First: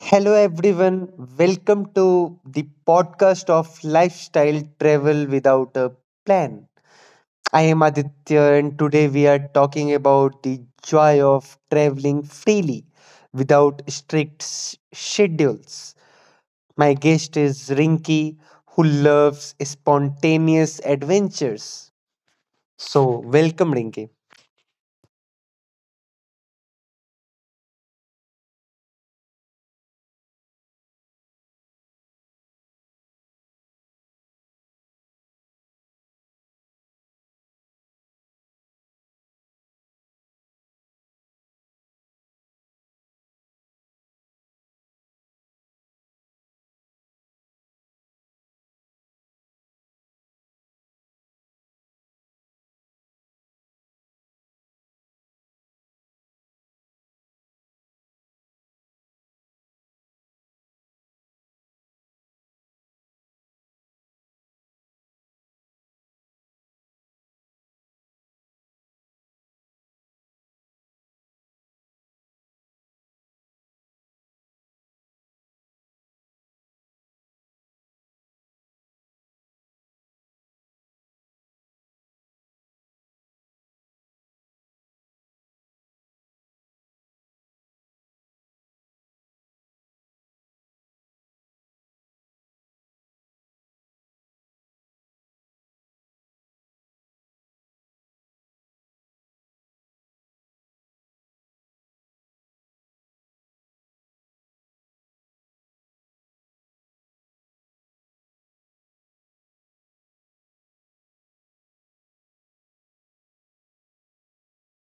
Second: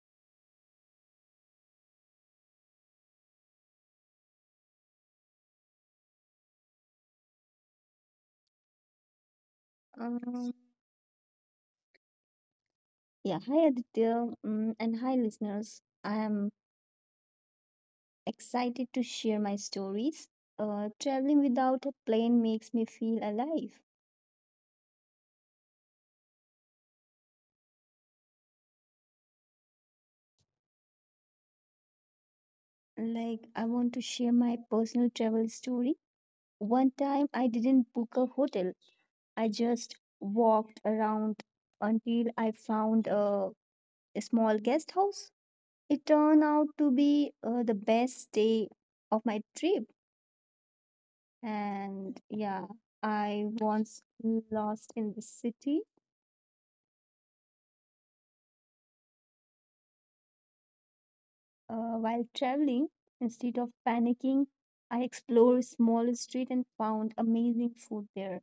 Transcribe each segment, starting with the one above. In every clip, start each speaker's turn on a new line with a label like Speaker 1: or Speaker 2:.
Speaker 1: Hello, everyone. Welcome to the podcast of Lifestyle Travel Without a Plan. I am Aditya, and today we are talking about the joy of traveling freely without strict schedules. My guest is Rinky, who loves spontaneous adventures. So, welcome, Rinky.
Speaker 2: Um, yeah, hi Aditya, and hi listeners. I am excited to share my stories. Traveling without a plane makes me feel alive. Like, I want to share my personal travel story. One time, I didn't book a hotel, I just walked around until I found a small guest house. It turned out to be the best day of my trip. And yeah, I once lost in the city while traveling. Instead of panicking, I explored small street and found amazing food there.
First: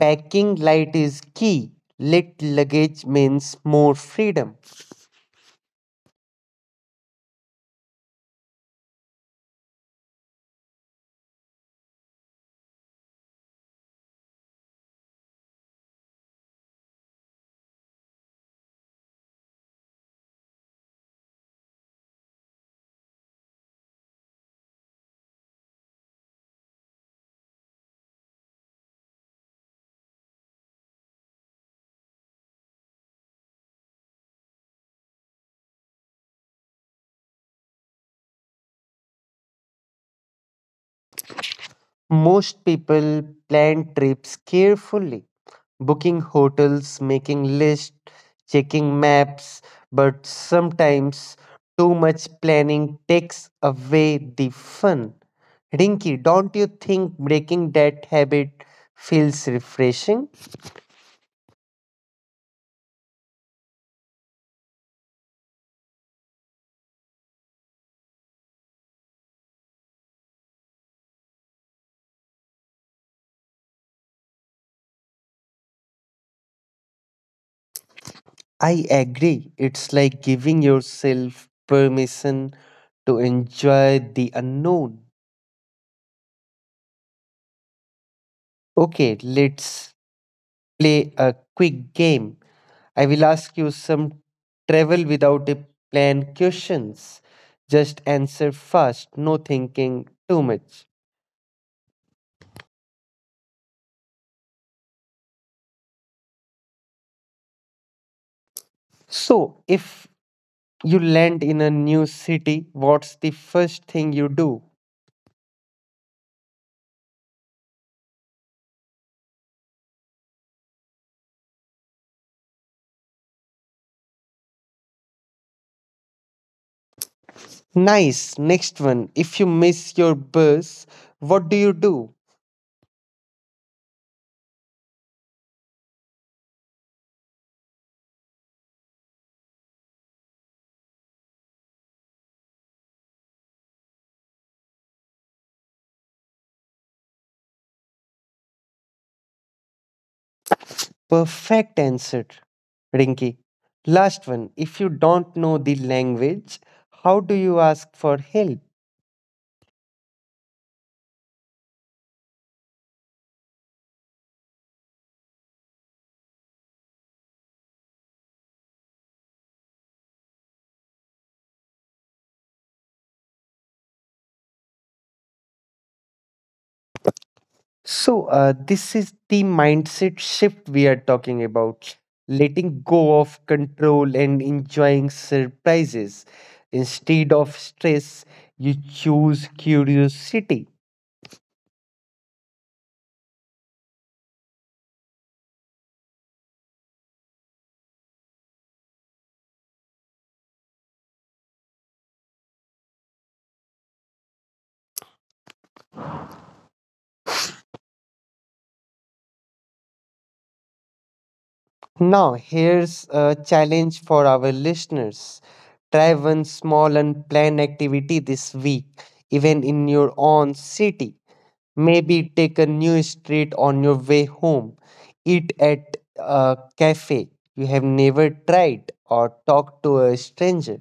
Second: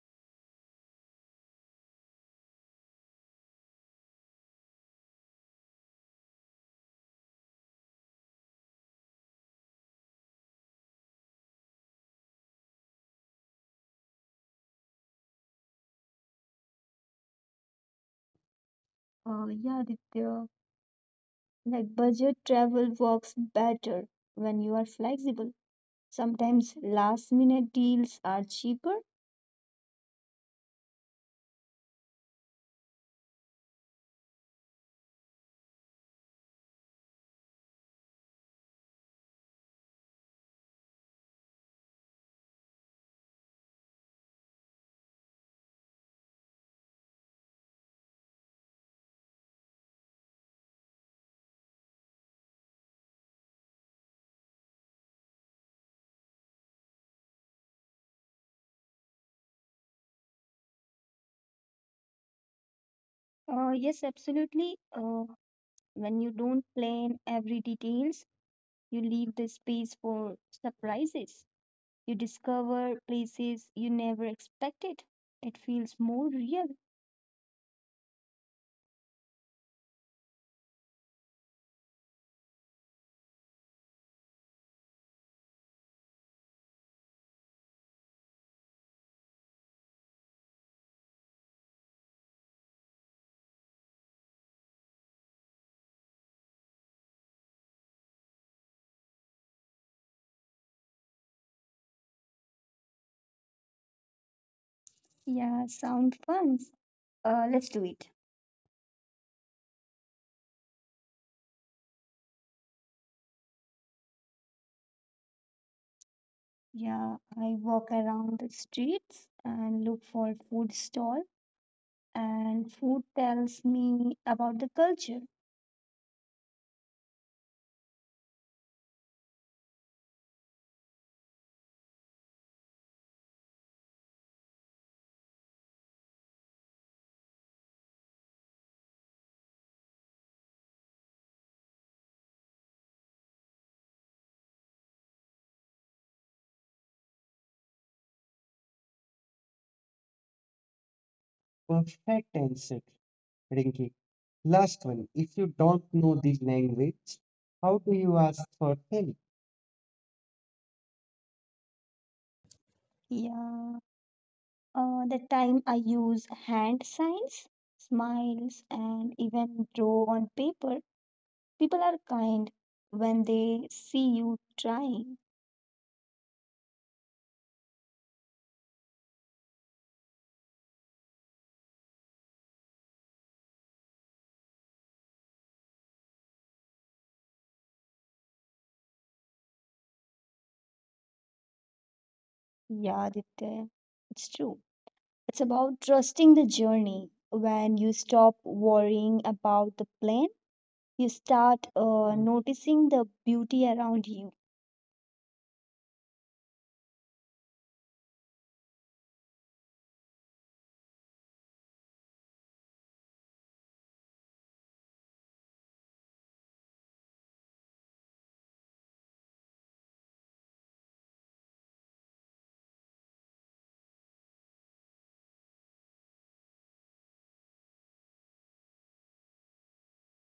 Speaker 1: Packing light is key, lit luggage means more freedom.
Speaker 2: Yeah, Aditya, like budget travel works better when you are flexible. Sometimes last minute deals are cheaper.
Speaker 1: Most people plan trips carefully, booking hotels, making lists, checking maps, but sometimes too much planning takes away the fun. Rinky, don't you think breaking that habit feels refreshing?
Speaker 2: Yes, absolutely. When you don't plan every details, you leave the space for surprises. You discover places you never expected. It feels more real.
Speaker 1: I agree. It's like giving yourself permission to enjoy the unknown. Okay, let's play a quick game. I will ask you some travel without a plan questions. Just answer fast, no thinking too much.
Speaker 2: Yeah, sound fun. Let's do it.
Speaker 1: So, if you land in a new city, what's the first thing you do?
Speaker 2: Yeah, I walk around the streets and look for food stall, and food tells me about the culture.
Speaker 1: Nice. Next one. If you miss your bus, what do you do? Perfect answer,
Speaker 2: Perfect answer,
Speaker 1: Rinky.
Speaker 2: Rinki.
Speaker 1: Last one. If you
Speaker 2: Last one.
Speaker 1: don't
Speaker 2: If
Speaker 1: know
Speaker 2: you
Speaker 1: the
Speaker 2: don't know the
Speaker 1: language, how
Speaker 2: language,
Speaker 1: do you ask
Speaker 2: how do
Speaker 1: for
Speaker 2: you ask
Speaker 1: help?
Speaker 2: for help? Yeah, the time I use hand signs, smiles, and even draw on paper, people are kind when they see you trying.
Speaker 1: So, this is the mindset shift we are talking about, letting go of control and enjoying surprises. Instead of stress, you choose curiosity.
Speaker 2: Yeah, Aditya, it's true. It's about trusting the journey. When you stop worrying about the plan, you start noticing the beauty around you.
Speaker 1: Now, here's a challenge for our listeners: try one small and planned activity this week, even in your own city. Maybe take a new street on your way home, eat at a cafe you have never tried, or talk to a stranger.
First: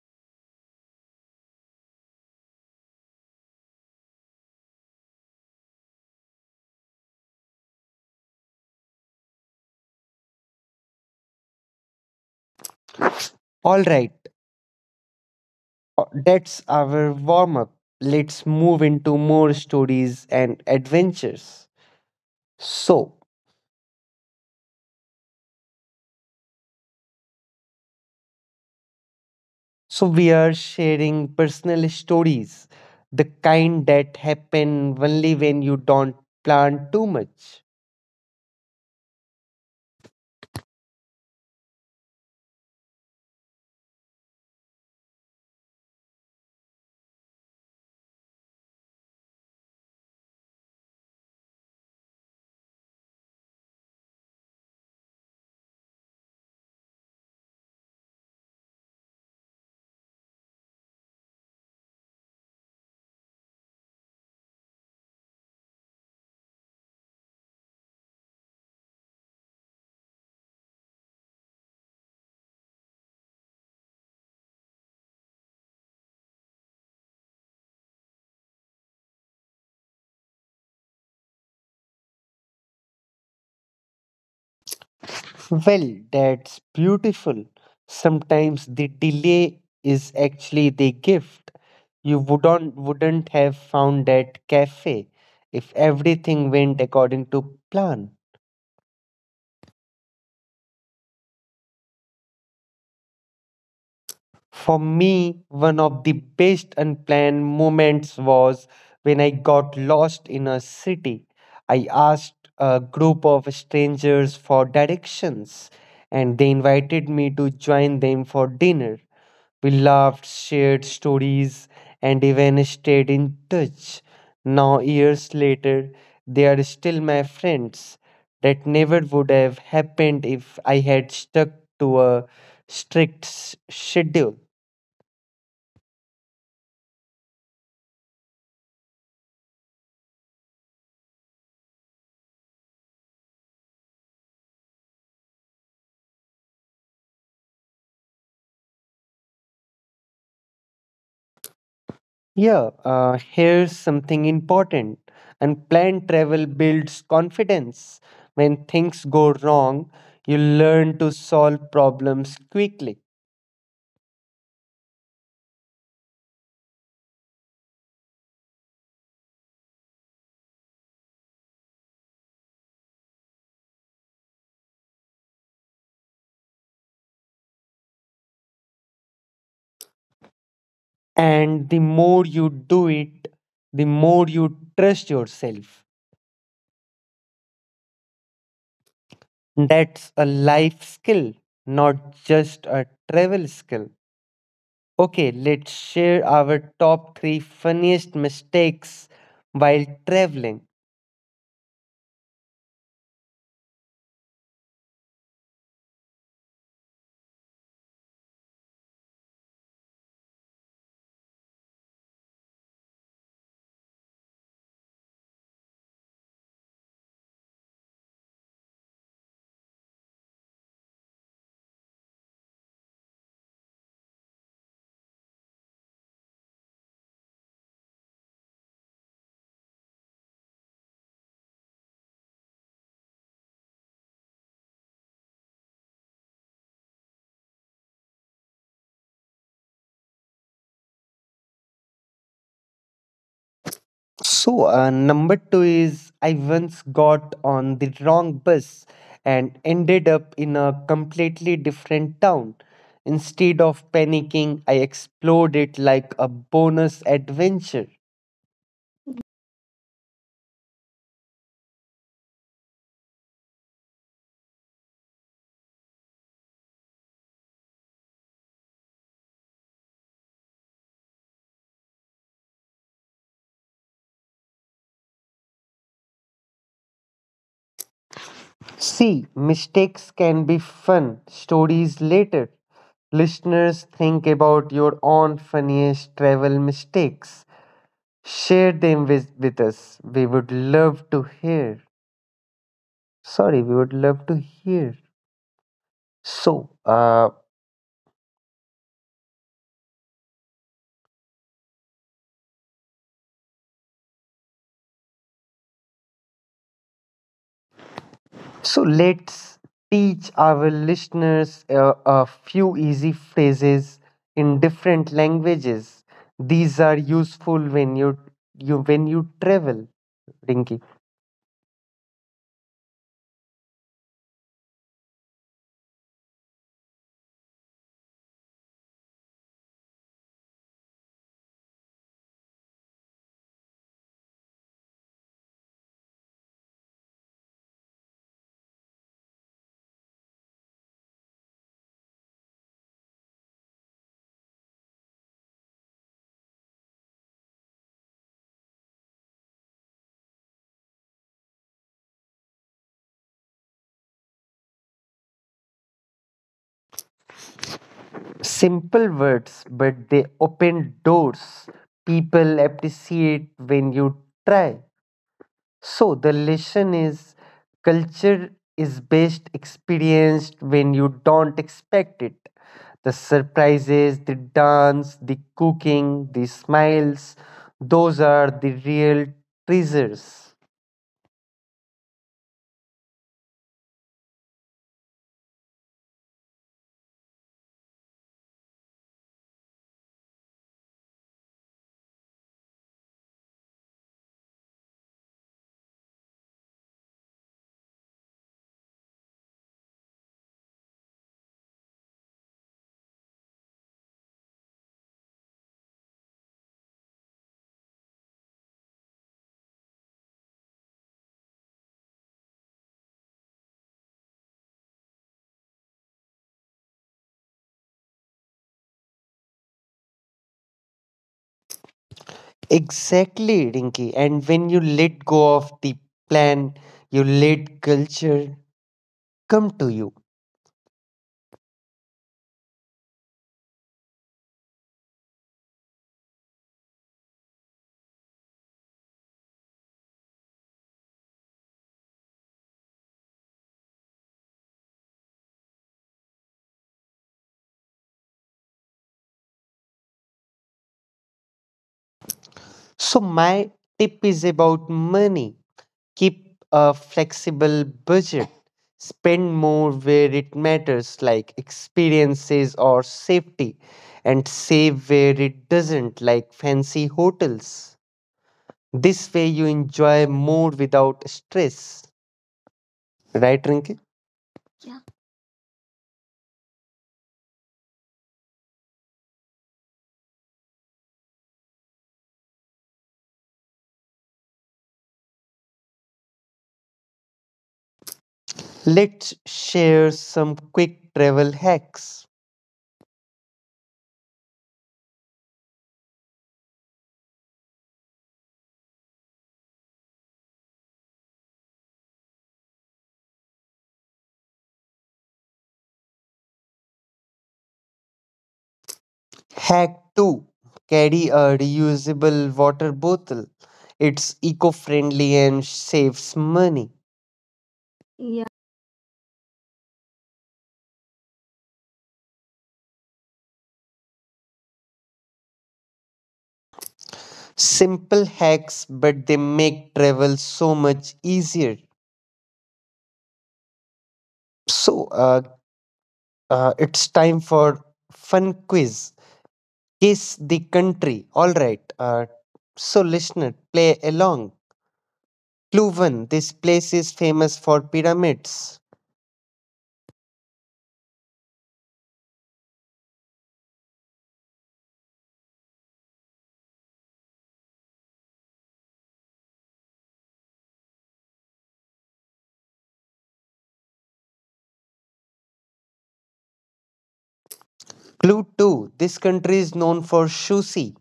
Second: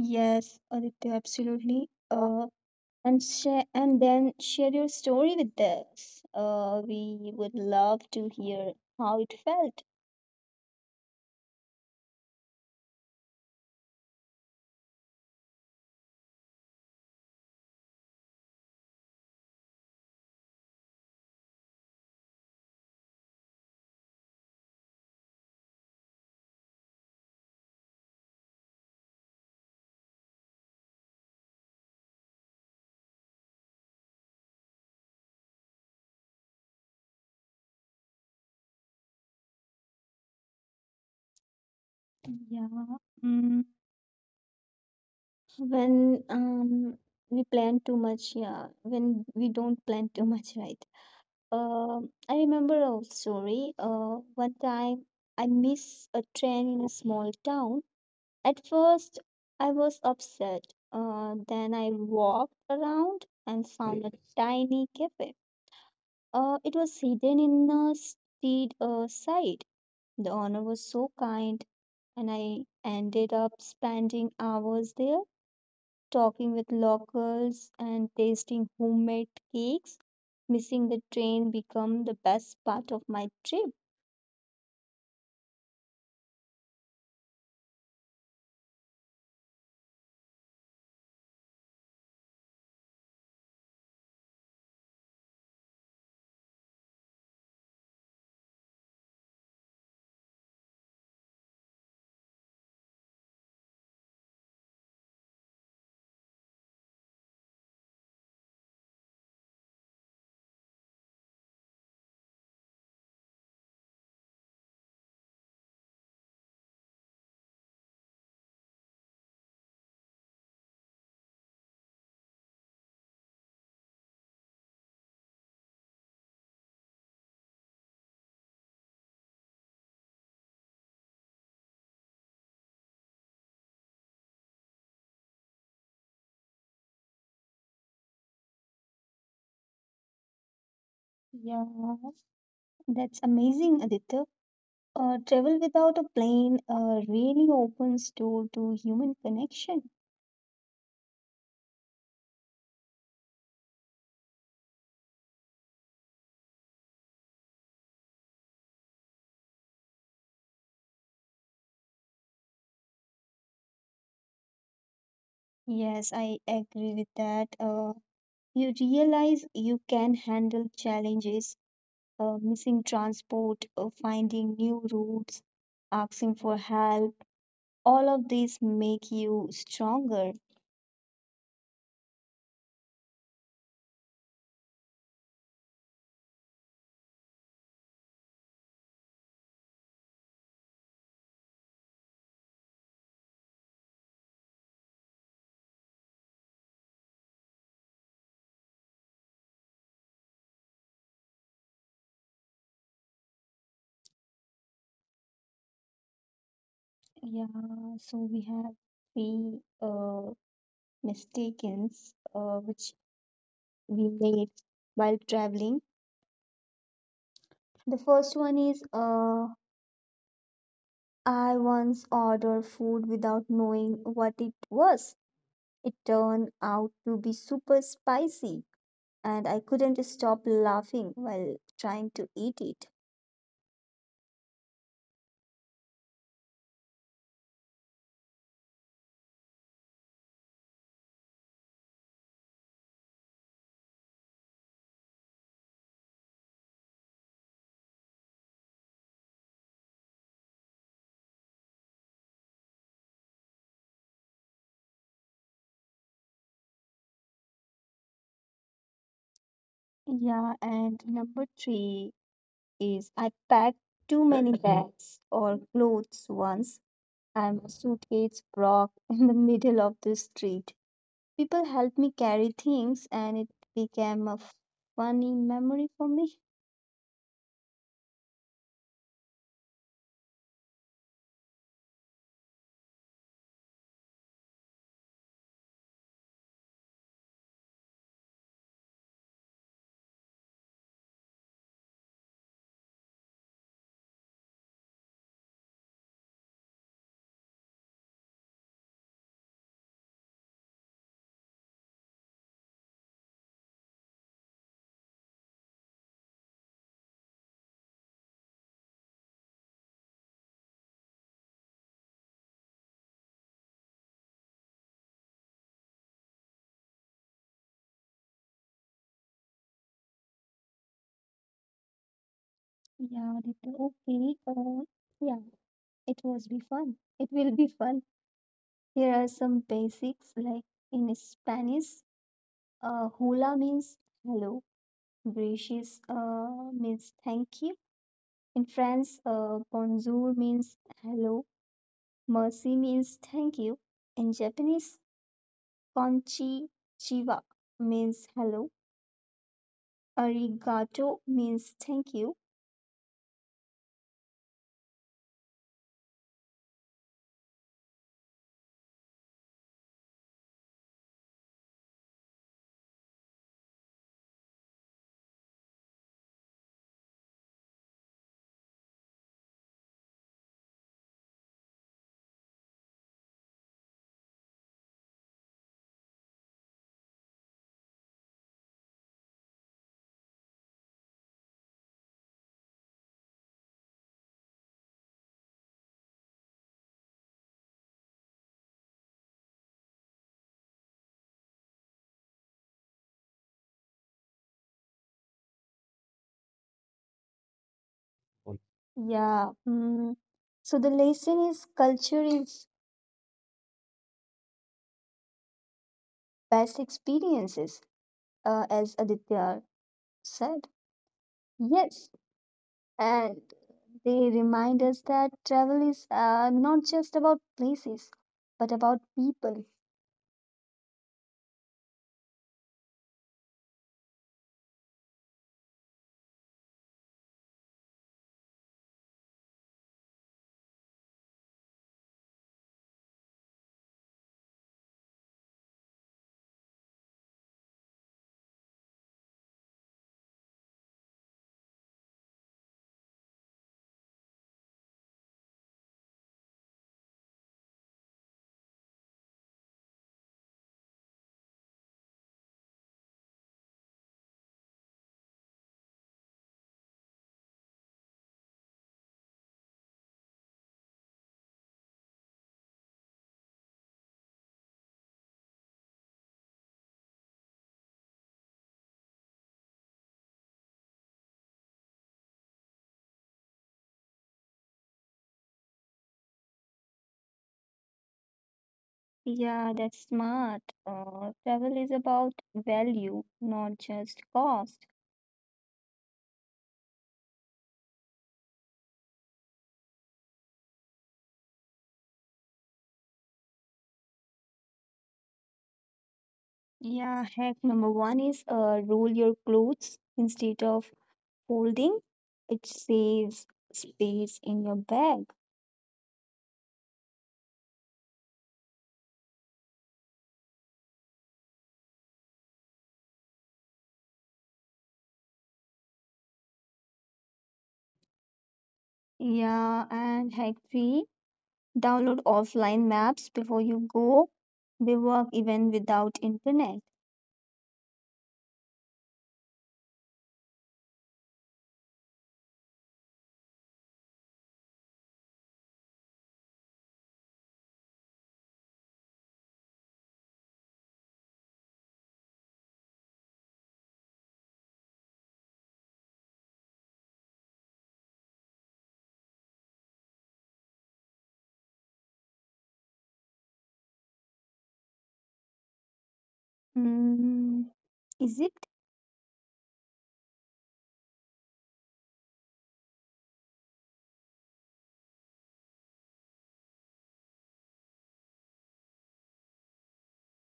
Speaker 2: Yes, Aditya, absolutely. And share and then share your story with us. We would love to hear how it felt.
Speaker 1: All right, that's our warm up. Let's move into more stories and adventures. So, so we are sharing personal stories, the kind that happen only when you don't plan too much.
Speaker 2: Yeah. Mm. When we plan too much, yeah. When we don't plan too much, right? Uh, I remember a story. One time I missed a train in a small town. At first, I was upset. Then I walked around and found a tiny cafe. It was hidden in a steed side. The owner was so kind, and I ended up spending hours there talking with locals and tasting homemade cakes. Missing the train became the best part of my trip.
Speaker 1: Well, that's beautiful. Sometimes the delay is actually the gift. You wouldn't have found that cafe if everything went according to plan. For me, one of the best unplanned moments was when I got lost in a city. I asked a group of strangers for directions, and they invited me to join them for dinner. We laughed, shared stories, and even stayed in touch. Now, years later, they are still my friends. That never would have happened if I had stuck to a strict schedule.
Speaker 2: Yeah, that's amazing, Aditya. Travel without a plane really opens door to human connection.
Speaker 1: Yeah, here's something important. Unplanned travel builds confidence. When things go wrong, you learn to solve problems quickly.
Speaker 2: Yes, I agree with that. You realize you can handle challenges, missing transport, finding new routes, asking for help. All of these make you stronger.
Speaker 1: And the more you do it, the more you trust yourself. That's a life skill, not just a travel skill. Okay, let's share our top three funniest mistakes while traveling.
Speaker 2: Yeah, so we have three mistakes which we made while traveling. The first one is I once ordered food without knowing what it was. It turned out to be super spicy, and I couldn't stop laughing while trying to eat it.
Speaker 1: So, number two is I once got on the wrong bus and ended up in a completely different town. Instead of panicking, I explored it like a bonus adventure.
Speaker 2: Yeah, and number three is I packed too many bags or clothes once, and my suitcase broke in the middle of the street. People helped me carry things, and it became a funny memory for me.
Speaker 1: See, mistakes can be fun stories later. Listeners, think about your own funniest travel mistakes. Share them with us. We would love to hear. Sorry, we would love to hear. So, so let's teach our listeners a few easy phrases in different languages. These are useful when you travel, Rinki.
Speaker 2: Yeah, Aditya, okay. Yeah, it was be fun. It will be fun. Here are some basics like in Spanish, hola means hello. Gracious means thank you. In France, bonjour means hello. Mercy means thank you. In Japanese, konnichiwa means hello. Arigato means thank you.
Speaker 1: Simple words, but they open doors. People appreciate when you try. So the lesson is culture is best experienced when you don't expect it. The surprises, the dance, the cooking, the smiles, those are the real treasures.
Speaker 2: Mm. Yeah. Mm. So the lesson is culture is best experiences, as Aditya said. Yes, and they remind us that travel is not just about places but about people.
Speaker 1: Exactly, Rinky. And when you let go of the plan, you let culture come to you. So, my tip is about money. Keep a flexible budget, spend more where it matters, like experiences or safety, and save where it doesn't, like fancy hotels. This way, you enjoy more without stress. Right, Rinki?
Speaker 2: Yeah, that's smart. Travel is about value, not just cost.
Speaker 1: Let's share some quick travel hacks.
Speaker 2: Yeah, hack number one is roll your clothes instead of folding. It saves space in your bag.
Speaker 1: Hack 2, carry a reusable water bottle. It's eco friendly and saves money.
Speaker 2: Yeah, and hack three, download offline maps before you go. They work even without internet.
Speaker 1: Simple hacks, but they make travel so much easier. So, it's time for fun quiz. Guess the country. All right. So, listener, play along. Clue 1. This place is famous for pyramids.
Speaker 2: Mm, Egypt?
Speaker 1: Clue 2. This country is known for sushi.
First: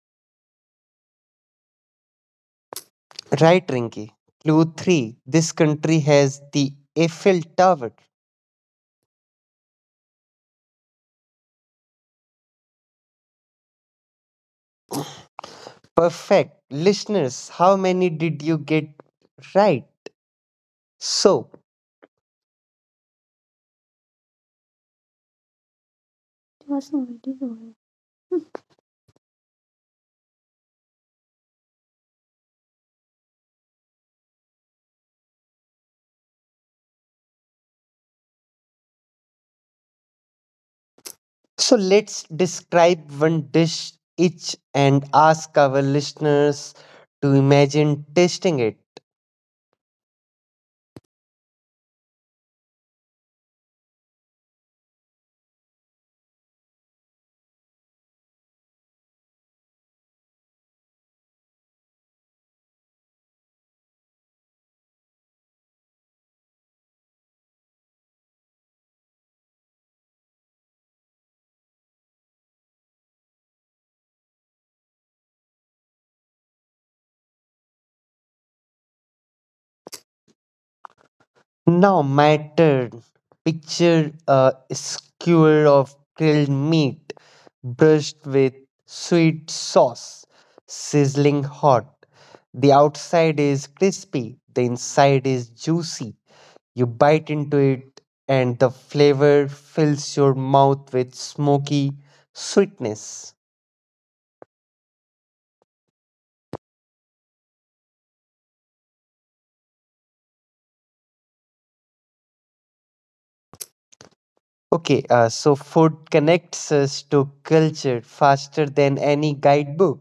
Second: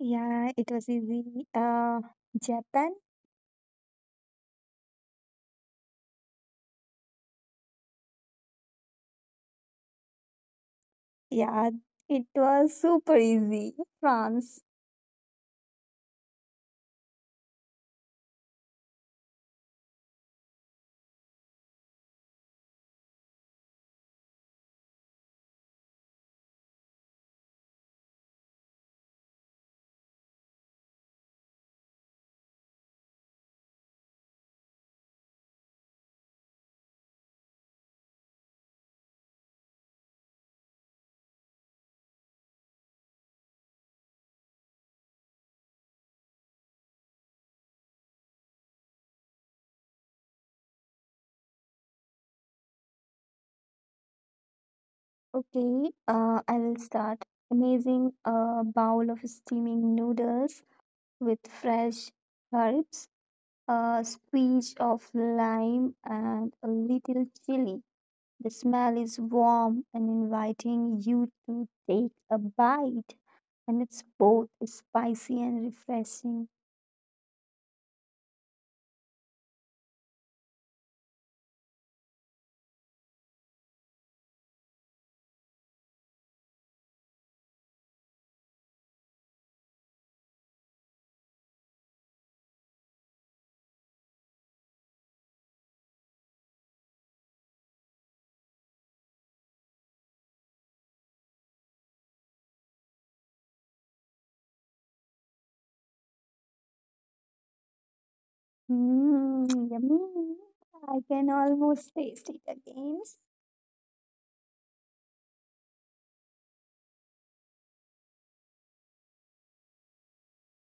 Speaker 2: Yeah, it was easy. Japan?
Speaker 1: Right, Rinky. Clue 3. This country has the Eiffel Tower.
Speaker 2: Yeah, it was super easy. France?
Speaker 1: Perfect. Listeners, how many did you get right? So, So, let's describe one dish each and ask our listeners to imagine tasting it.
Speaker 2: Okay, I will start. Amazing bowl of steaming noodles with fresh herbs, a squeeze of lime, and a little chili. The smell is warm and inviting you to take a bite, and it's both spicy and refreshing.
Speaker 1: Now, my turn. Picture a skewer of grilled meat brushed with sweet sauce, sizzling hot. The outside is crispy, the inside is juicy. You bite into it, and the flavor fills your mouth with smoky sweetness.
Speaker 2: Mm, yummy. I can almost taste it again.
Speaker 1: Okay, so food connects us to culture faster than any guidebook.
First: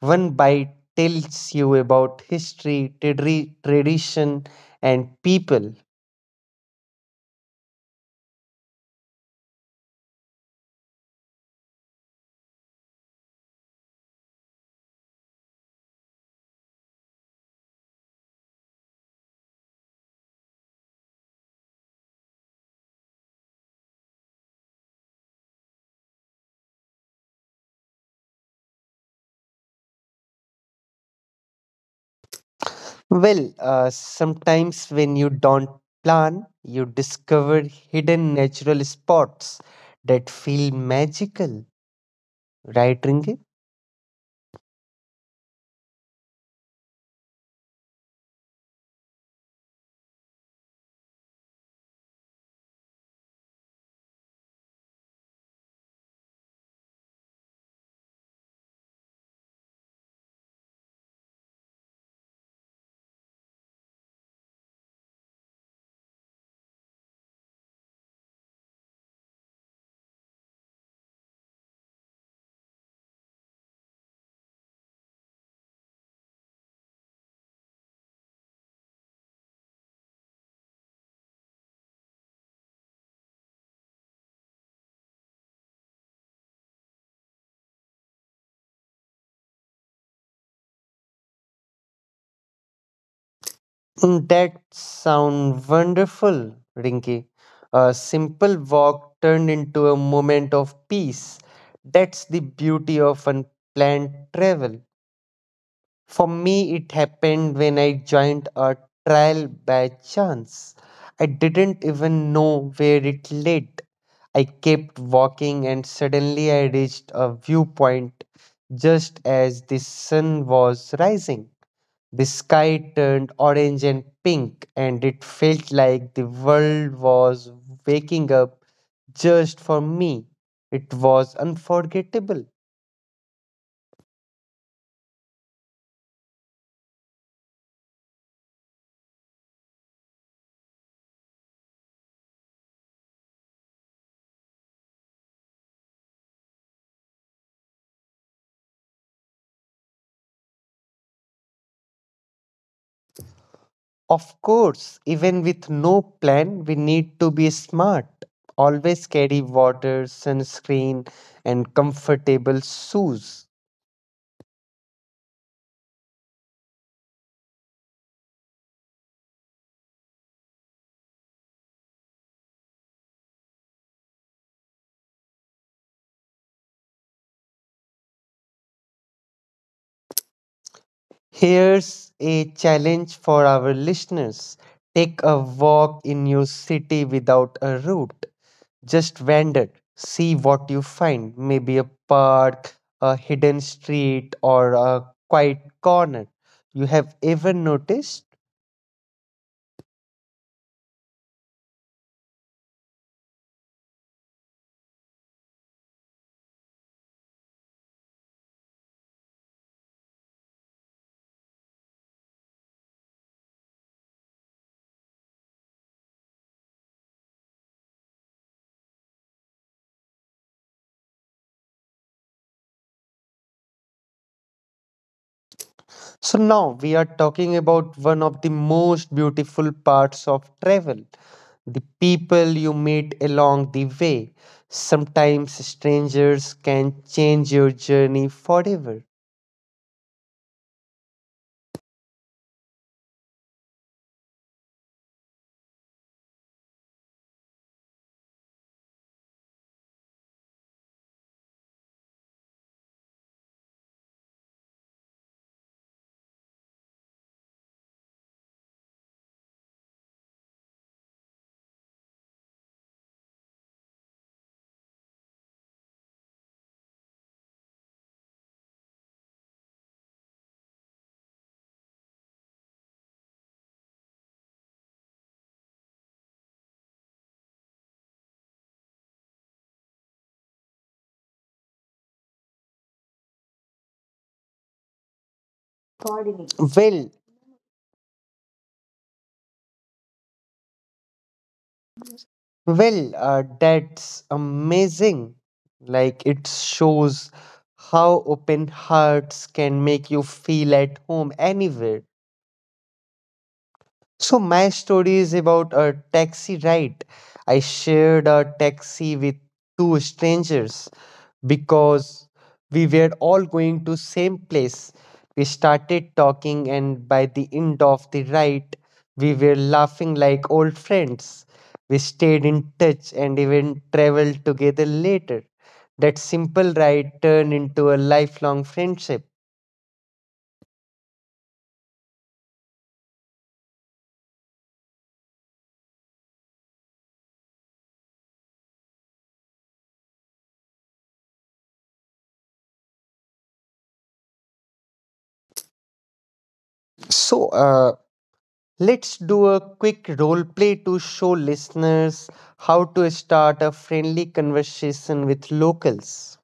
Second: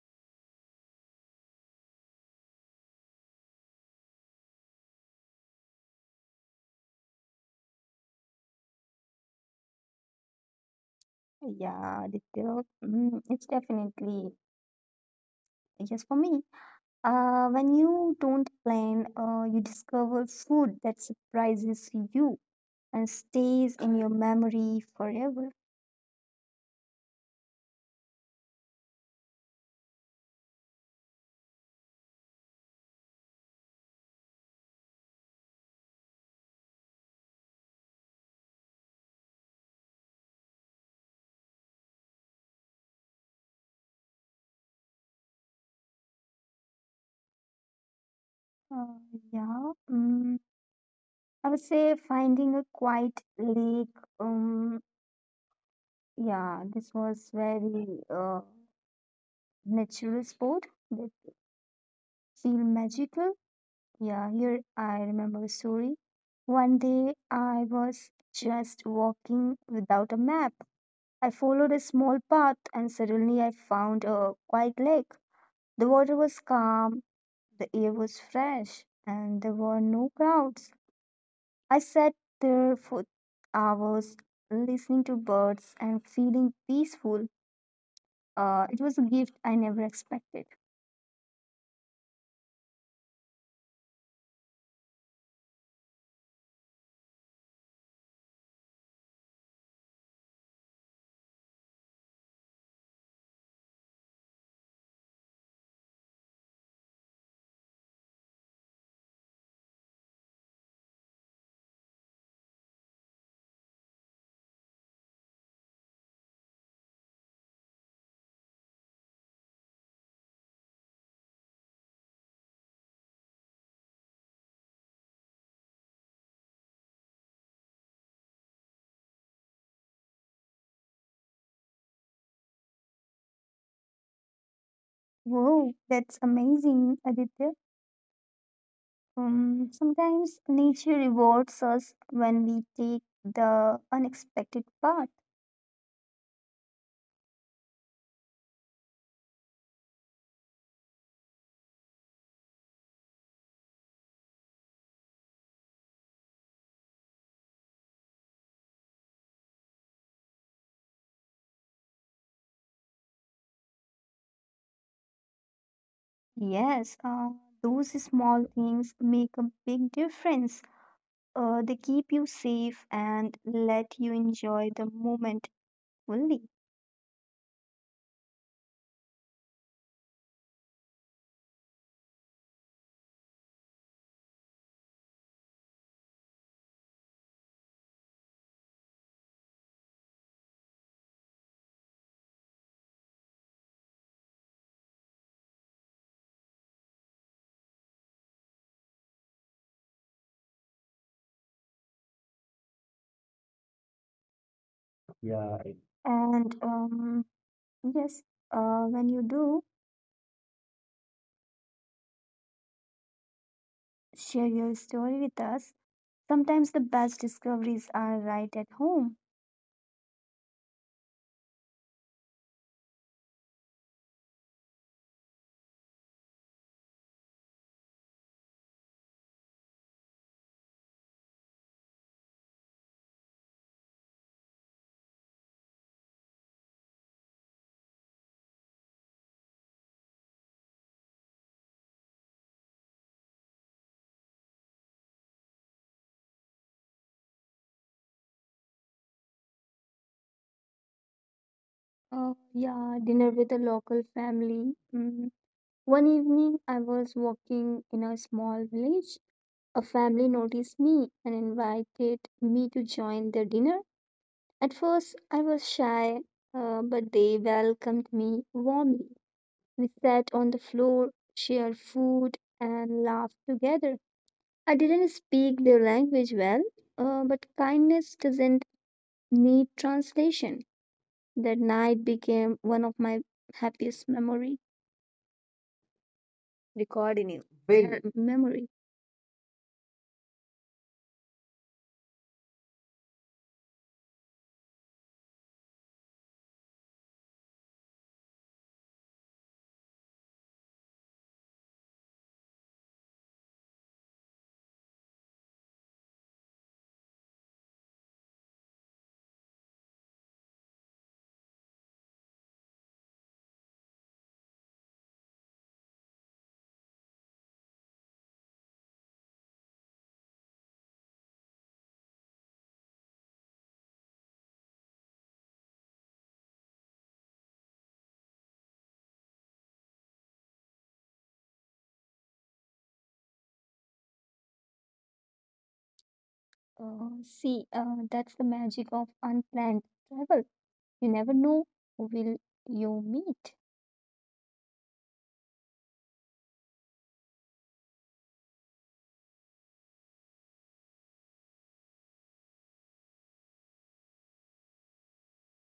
Speaker 1: One bite tells you about history, tradition, and people.
Speaker 2: Yeah, Aditya, mm, it's definitely just for me. When you don't plan, you discover food that surprises you and stays in your memory forever.
Speaker 1: Well, sometimes when you don't plan, you discover hidden natural spots that feel magical, right, Ringe?
Speaker 2: Uh, yeah, mm, I would say finding a quiet lake. Um, yeah, this was very natural sport that feel magical. Yeah, here I remember a story. One day I was just walking without a map. I followed a small path and suddenly I found a quiet lake. The water was calm, the air was fresh, and there were no crowds. I sat there for hours listening to birds and feeling peaceful. It was a gift I never expected.
Speaker 1: Mm, that sound wonderful, Rinky. A simple walk turned into a moment of peace. That's the beauty of unplanned travel. For me, it happened when I joined a trial by chance. I didn't even know where it led. I kept walking and suddenly I reached a viewpoint just as the sun was rising. The sky turned orange and pink, and it felt like the world was waking up just for me. It was unforgettable.
Speaker 2: Whoa, that's amazing, Aditya. Sometimes nature rewards us when we take the unexpected path.
Speaker 1: Of course, even with no plan, we need to be smart. Always carry water, sunscreen, and comfortable shoes.
Speaker 2: Yes, those small things make a big difference. They keep you safe and let you enjoy the moment fully.
Speaker 1: Here's a challenge for our listeners: take a walk in your city without a route. Just wander, see what you find, maybe a park, a hidden street, or a quiet corner. You have ever noticed.
Speaker 2: Yeah, it- And Yes, when you do share your story with us, sometimes the best discoveries are right at home.
Speaker 1: So now we are talking about one of the most beautiful parts of travel, the people you meet along the way. Sometimes strangers can change your journey forever.
Speaker 2: Yeah, dinner with a local family. Mm, one evening, I was walking in a small village. A family noticed me and invited me to join their dinner. At first, I was shy, but they welcomed me warmly. We sat on the floor, shared food, and laughed together. I didn't speak their language well, but kindness doesn't need translation. That night became one of my happiest memory.
Speaker 1: Well,
Speaker 2: Recording it. Memory.
Speaker 1: well, that's amazing. Like it shows how open hearts can make you feel at home anywhere. So my story is about a taxi ride. I shared a taxi with two strangers because we were all going to same place. We started talking and by the end of the ride we were laughing like old friends. We stayed in touch and even traveled together later. That simple ride turned into a lifelong friendship.
Speaker 2: See, that's the magic of unplanned travel. You never know who will you meet.
Speaker 1: So let's do a quick role play to show listeners how to start a friendly conversation with locals.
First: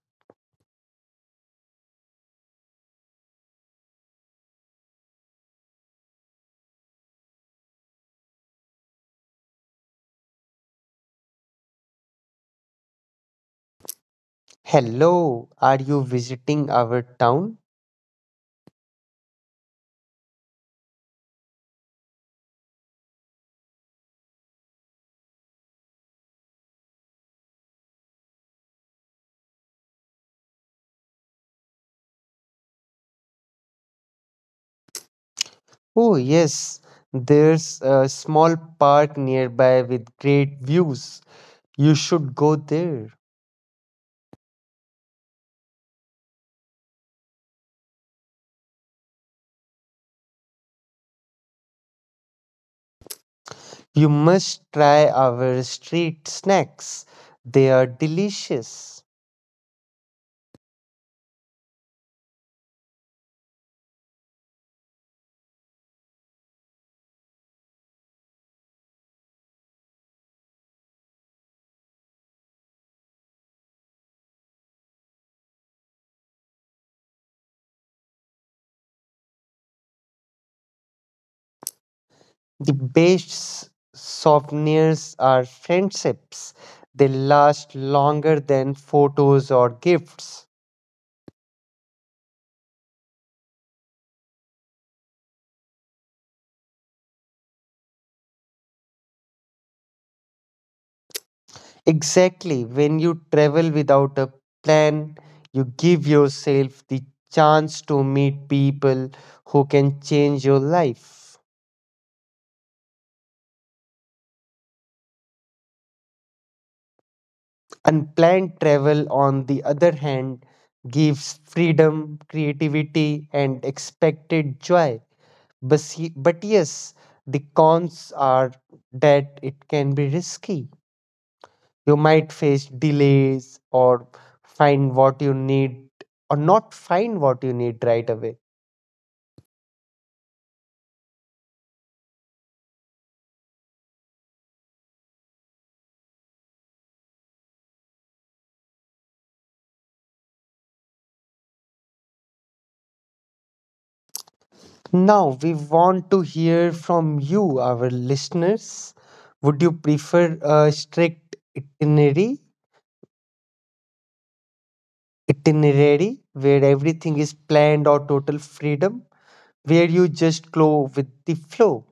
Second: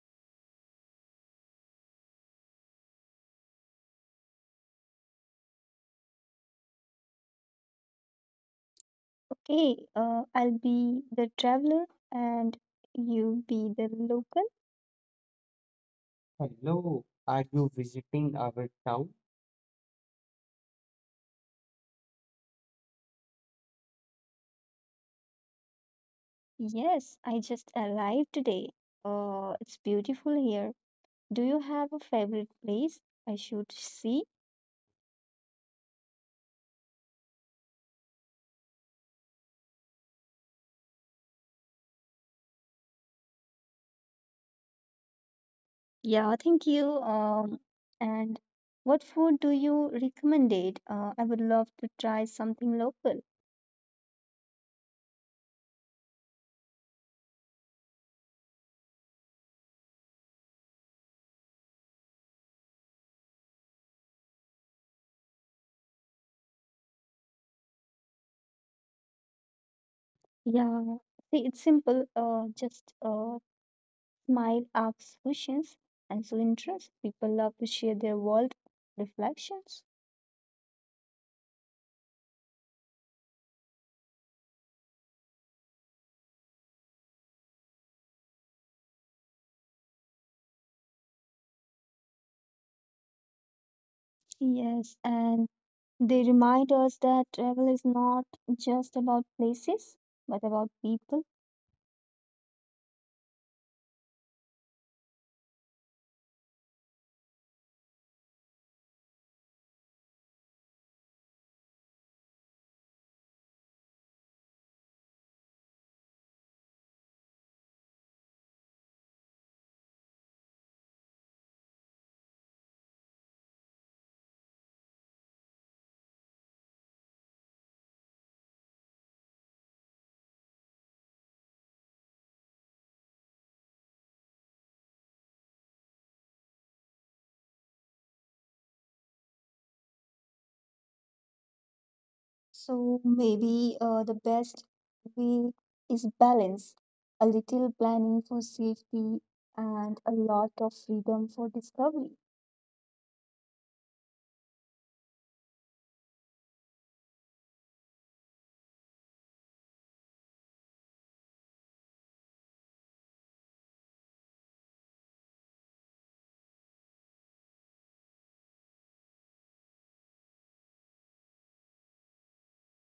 Speaker 2: Okay, I'll be the traveler and you be the local.
Speaker 1: Hello, are you visiting
Speaker 2: Hello,
Speaker 1: our
Speaker 2: are
Speaker 1: town?
Speaker 2: you visiting our town? Yes, I just arrived today. It's beautiful here. Do you have a favorite place I should see?
Speaker 1: Oh, yes, there's a small park nearby with great views. You should go there.
Speaker 2: Yeah, thank you. And what food do you recommend it? I would love to try something local.
Speaker 1: You must try our street snacks, they are delicious.
Speaker 2: Yeah, see, it's simple. Just Smile, ask questions, and so interest. People love to share their world reflections.
Speaker 1: The best souvenirs are friendships. They last longer than photos or gifts.
Speaker 2: Yes, and they remind us that travel is not just about places, but about people.
Speaker 1: Exactly. When you travel without a plan, you give yourself the chance to meet people who can change your life. Unplanned travel, on the other hand, gives freedom, creativity, and expected joy. But, but yes, the cons are that it can be risky. You might face delays or find what you need or not find what you need right away.
Speaker 2: So maybe the best way is balance, a little planning for safety and a lot of freedom for discovery.
Speaker 1: Now, we want to hear from you, our listeners. Would you prefer a strict itinerary where everything is planned, or total freedom, where you just go with the flow?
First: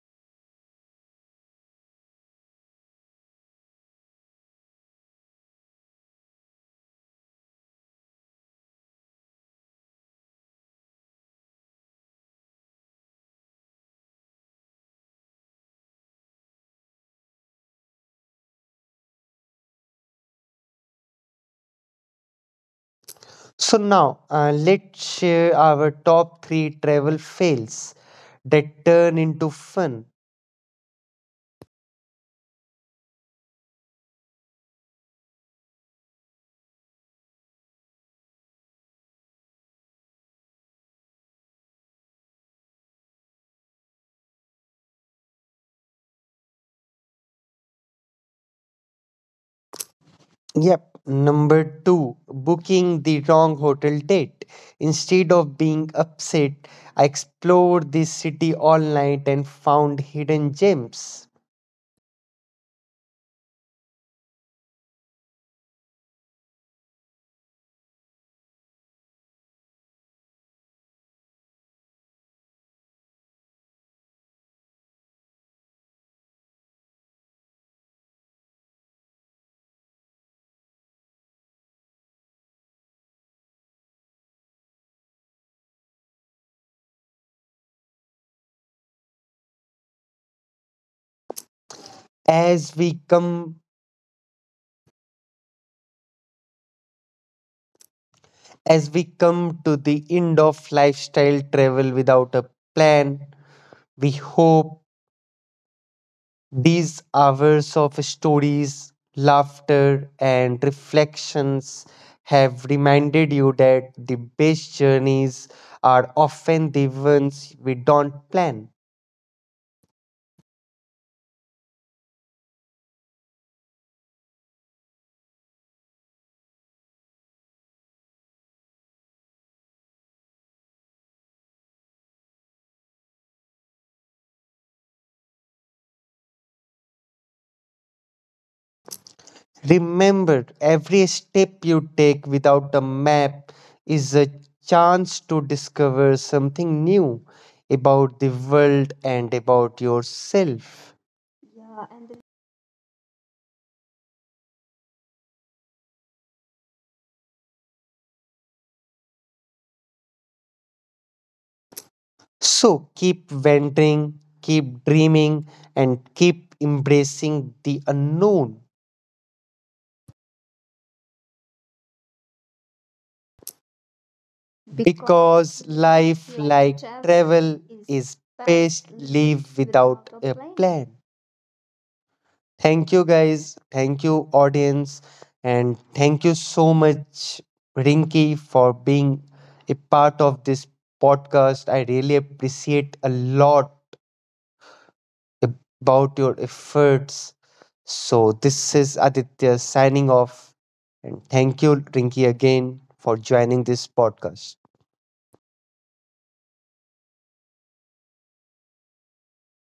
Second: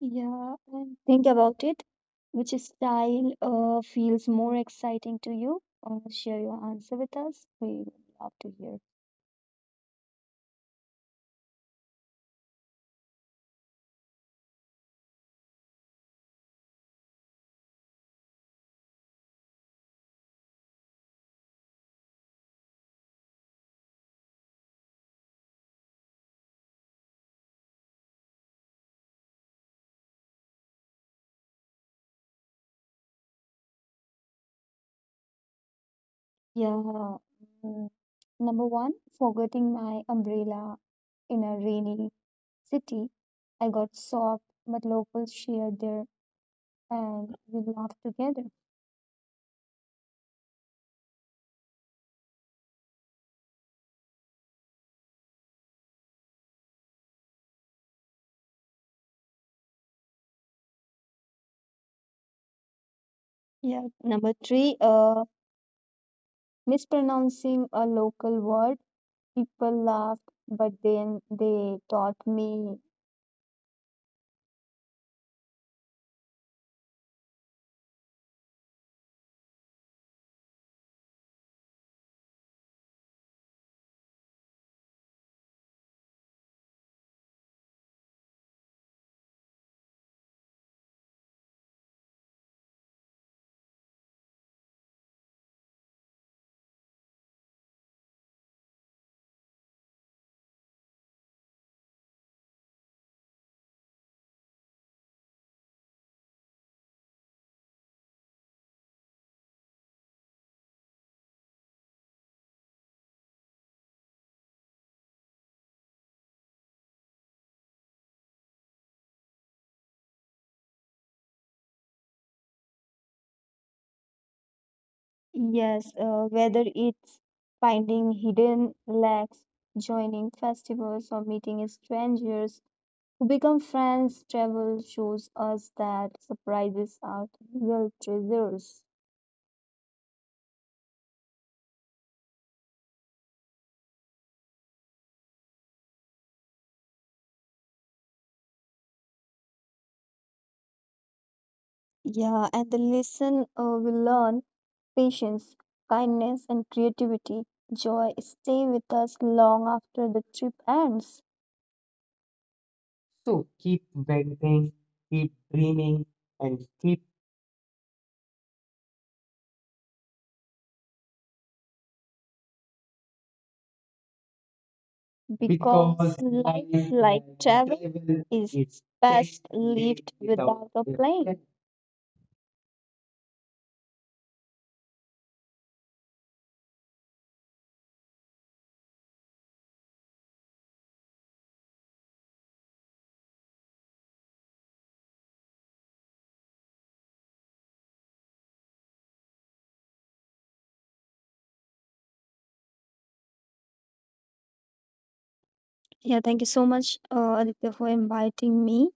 Speaker 2: Yeah, and think about it. Which style feels more exciting to you? Share your answer with us. We would love to hear.
Speaker 1: So now let's share our top three travel fails that turn into fun.
Speaker 2: Yeah. Mm, number one, forgetting my umbrella in a rainy city. I got soaked, but locals shared their and we laughed together.
Speaker 1: Yep. Number two, booking the wrong hotel date. Instead of being upset, I explored the city all night and found hidden gems.
Speaker 2: Yeah. Number three, mispronouncing a local word. People laughed, but then they taught me,
Speaker 1: As we come As we come to the end of lifestyle travel without a plan, we hope these hours of stories, laughter, and reflections have reminded you that the best journeys are often the ones we don't plan.
Speaker 2: yes, whether it's finding hidden lacks, joining festivals, or meeting strangers who become friends, travel shows us that surprises are real treasures.
Speaker 1: Remember, every step you take without a map is a chance to discover something new about the world and about yourself.
Speaker 2: Yeah, and the lesson we learn patience, kindness, and creativity, joy stay with us long after the trip ends. So
Speaker 1: So
Speaker 2: keep
Speaker 1: keep
Speaker 2: venting,
Speaker 1: venturing,
Speaker 2: keep
Speaker 1: keep
Speaker 2: dreaming,
Speaker 1: dreaming, and
Speaker 2: and keep.
Speaker 1: keep embracing the unknown because because
Speaker 2: Because
Speaker 1: life,
Speaker 2: life,
Speaker 1: like
Speaker 2: like
Speaker 1: travel,
Speaker 2: travel,
Speaker 1: is
Speaker 2: is
Speaker 1: best
Speaker 2: best
Speaker 1: live without
Speaker 2: lived
Speaker 1: a
Speaker 2: without
Speaker 1: plan.
Speaker 2: a plan.
Speaker 1: Thank you, guys. Thank you, audience. And thank you so much, Rinky, for being a part of this podcast. I really appreciate a lot about your efforts. So, this is Aditya signing off. And thank you, Rinki, again for joining this podcast.
Speaker 2: Yeah, thank you so much, Aditya, for inviting me.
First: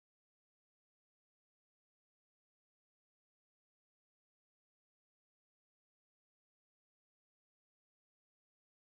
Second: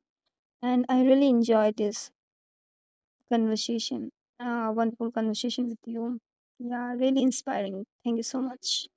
Speaker 2: And I really enjoyed this conversation, wonderful conversation with you. Yeah, really inspiring. Thank you so much.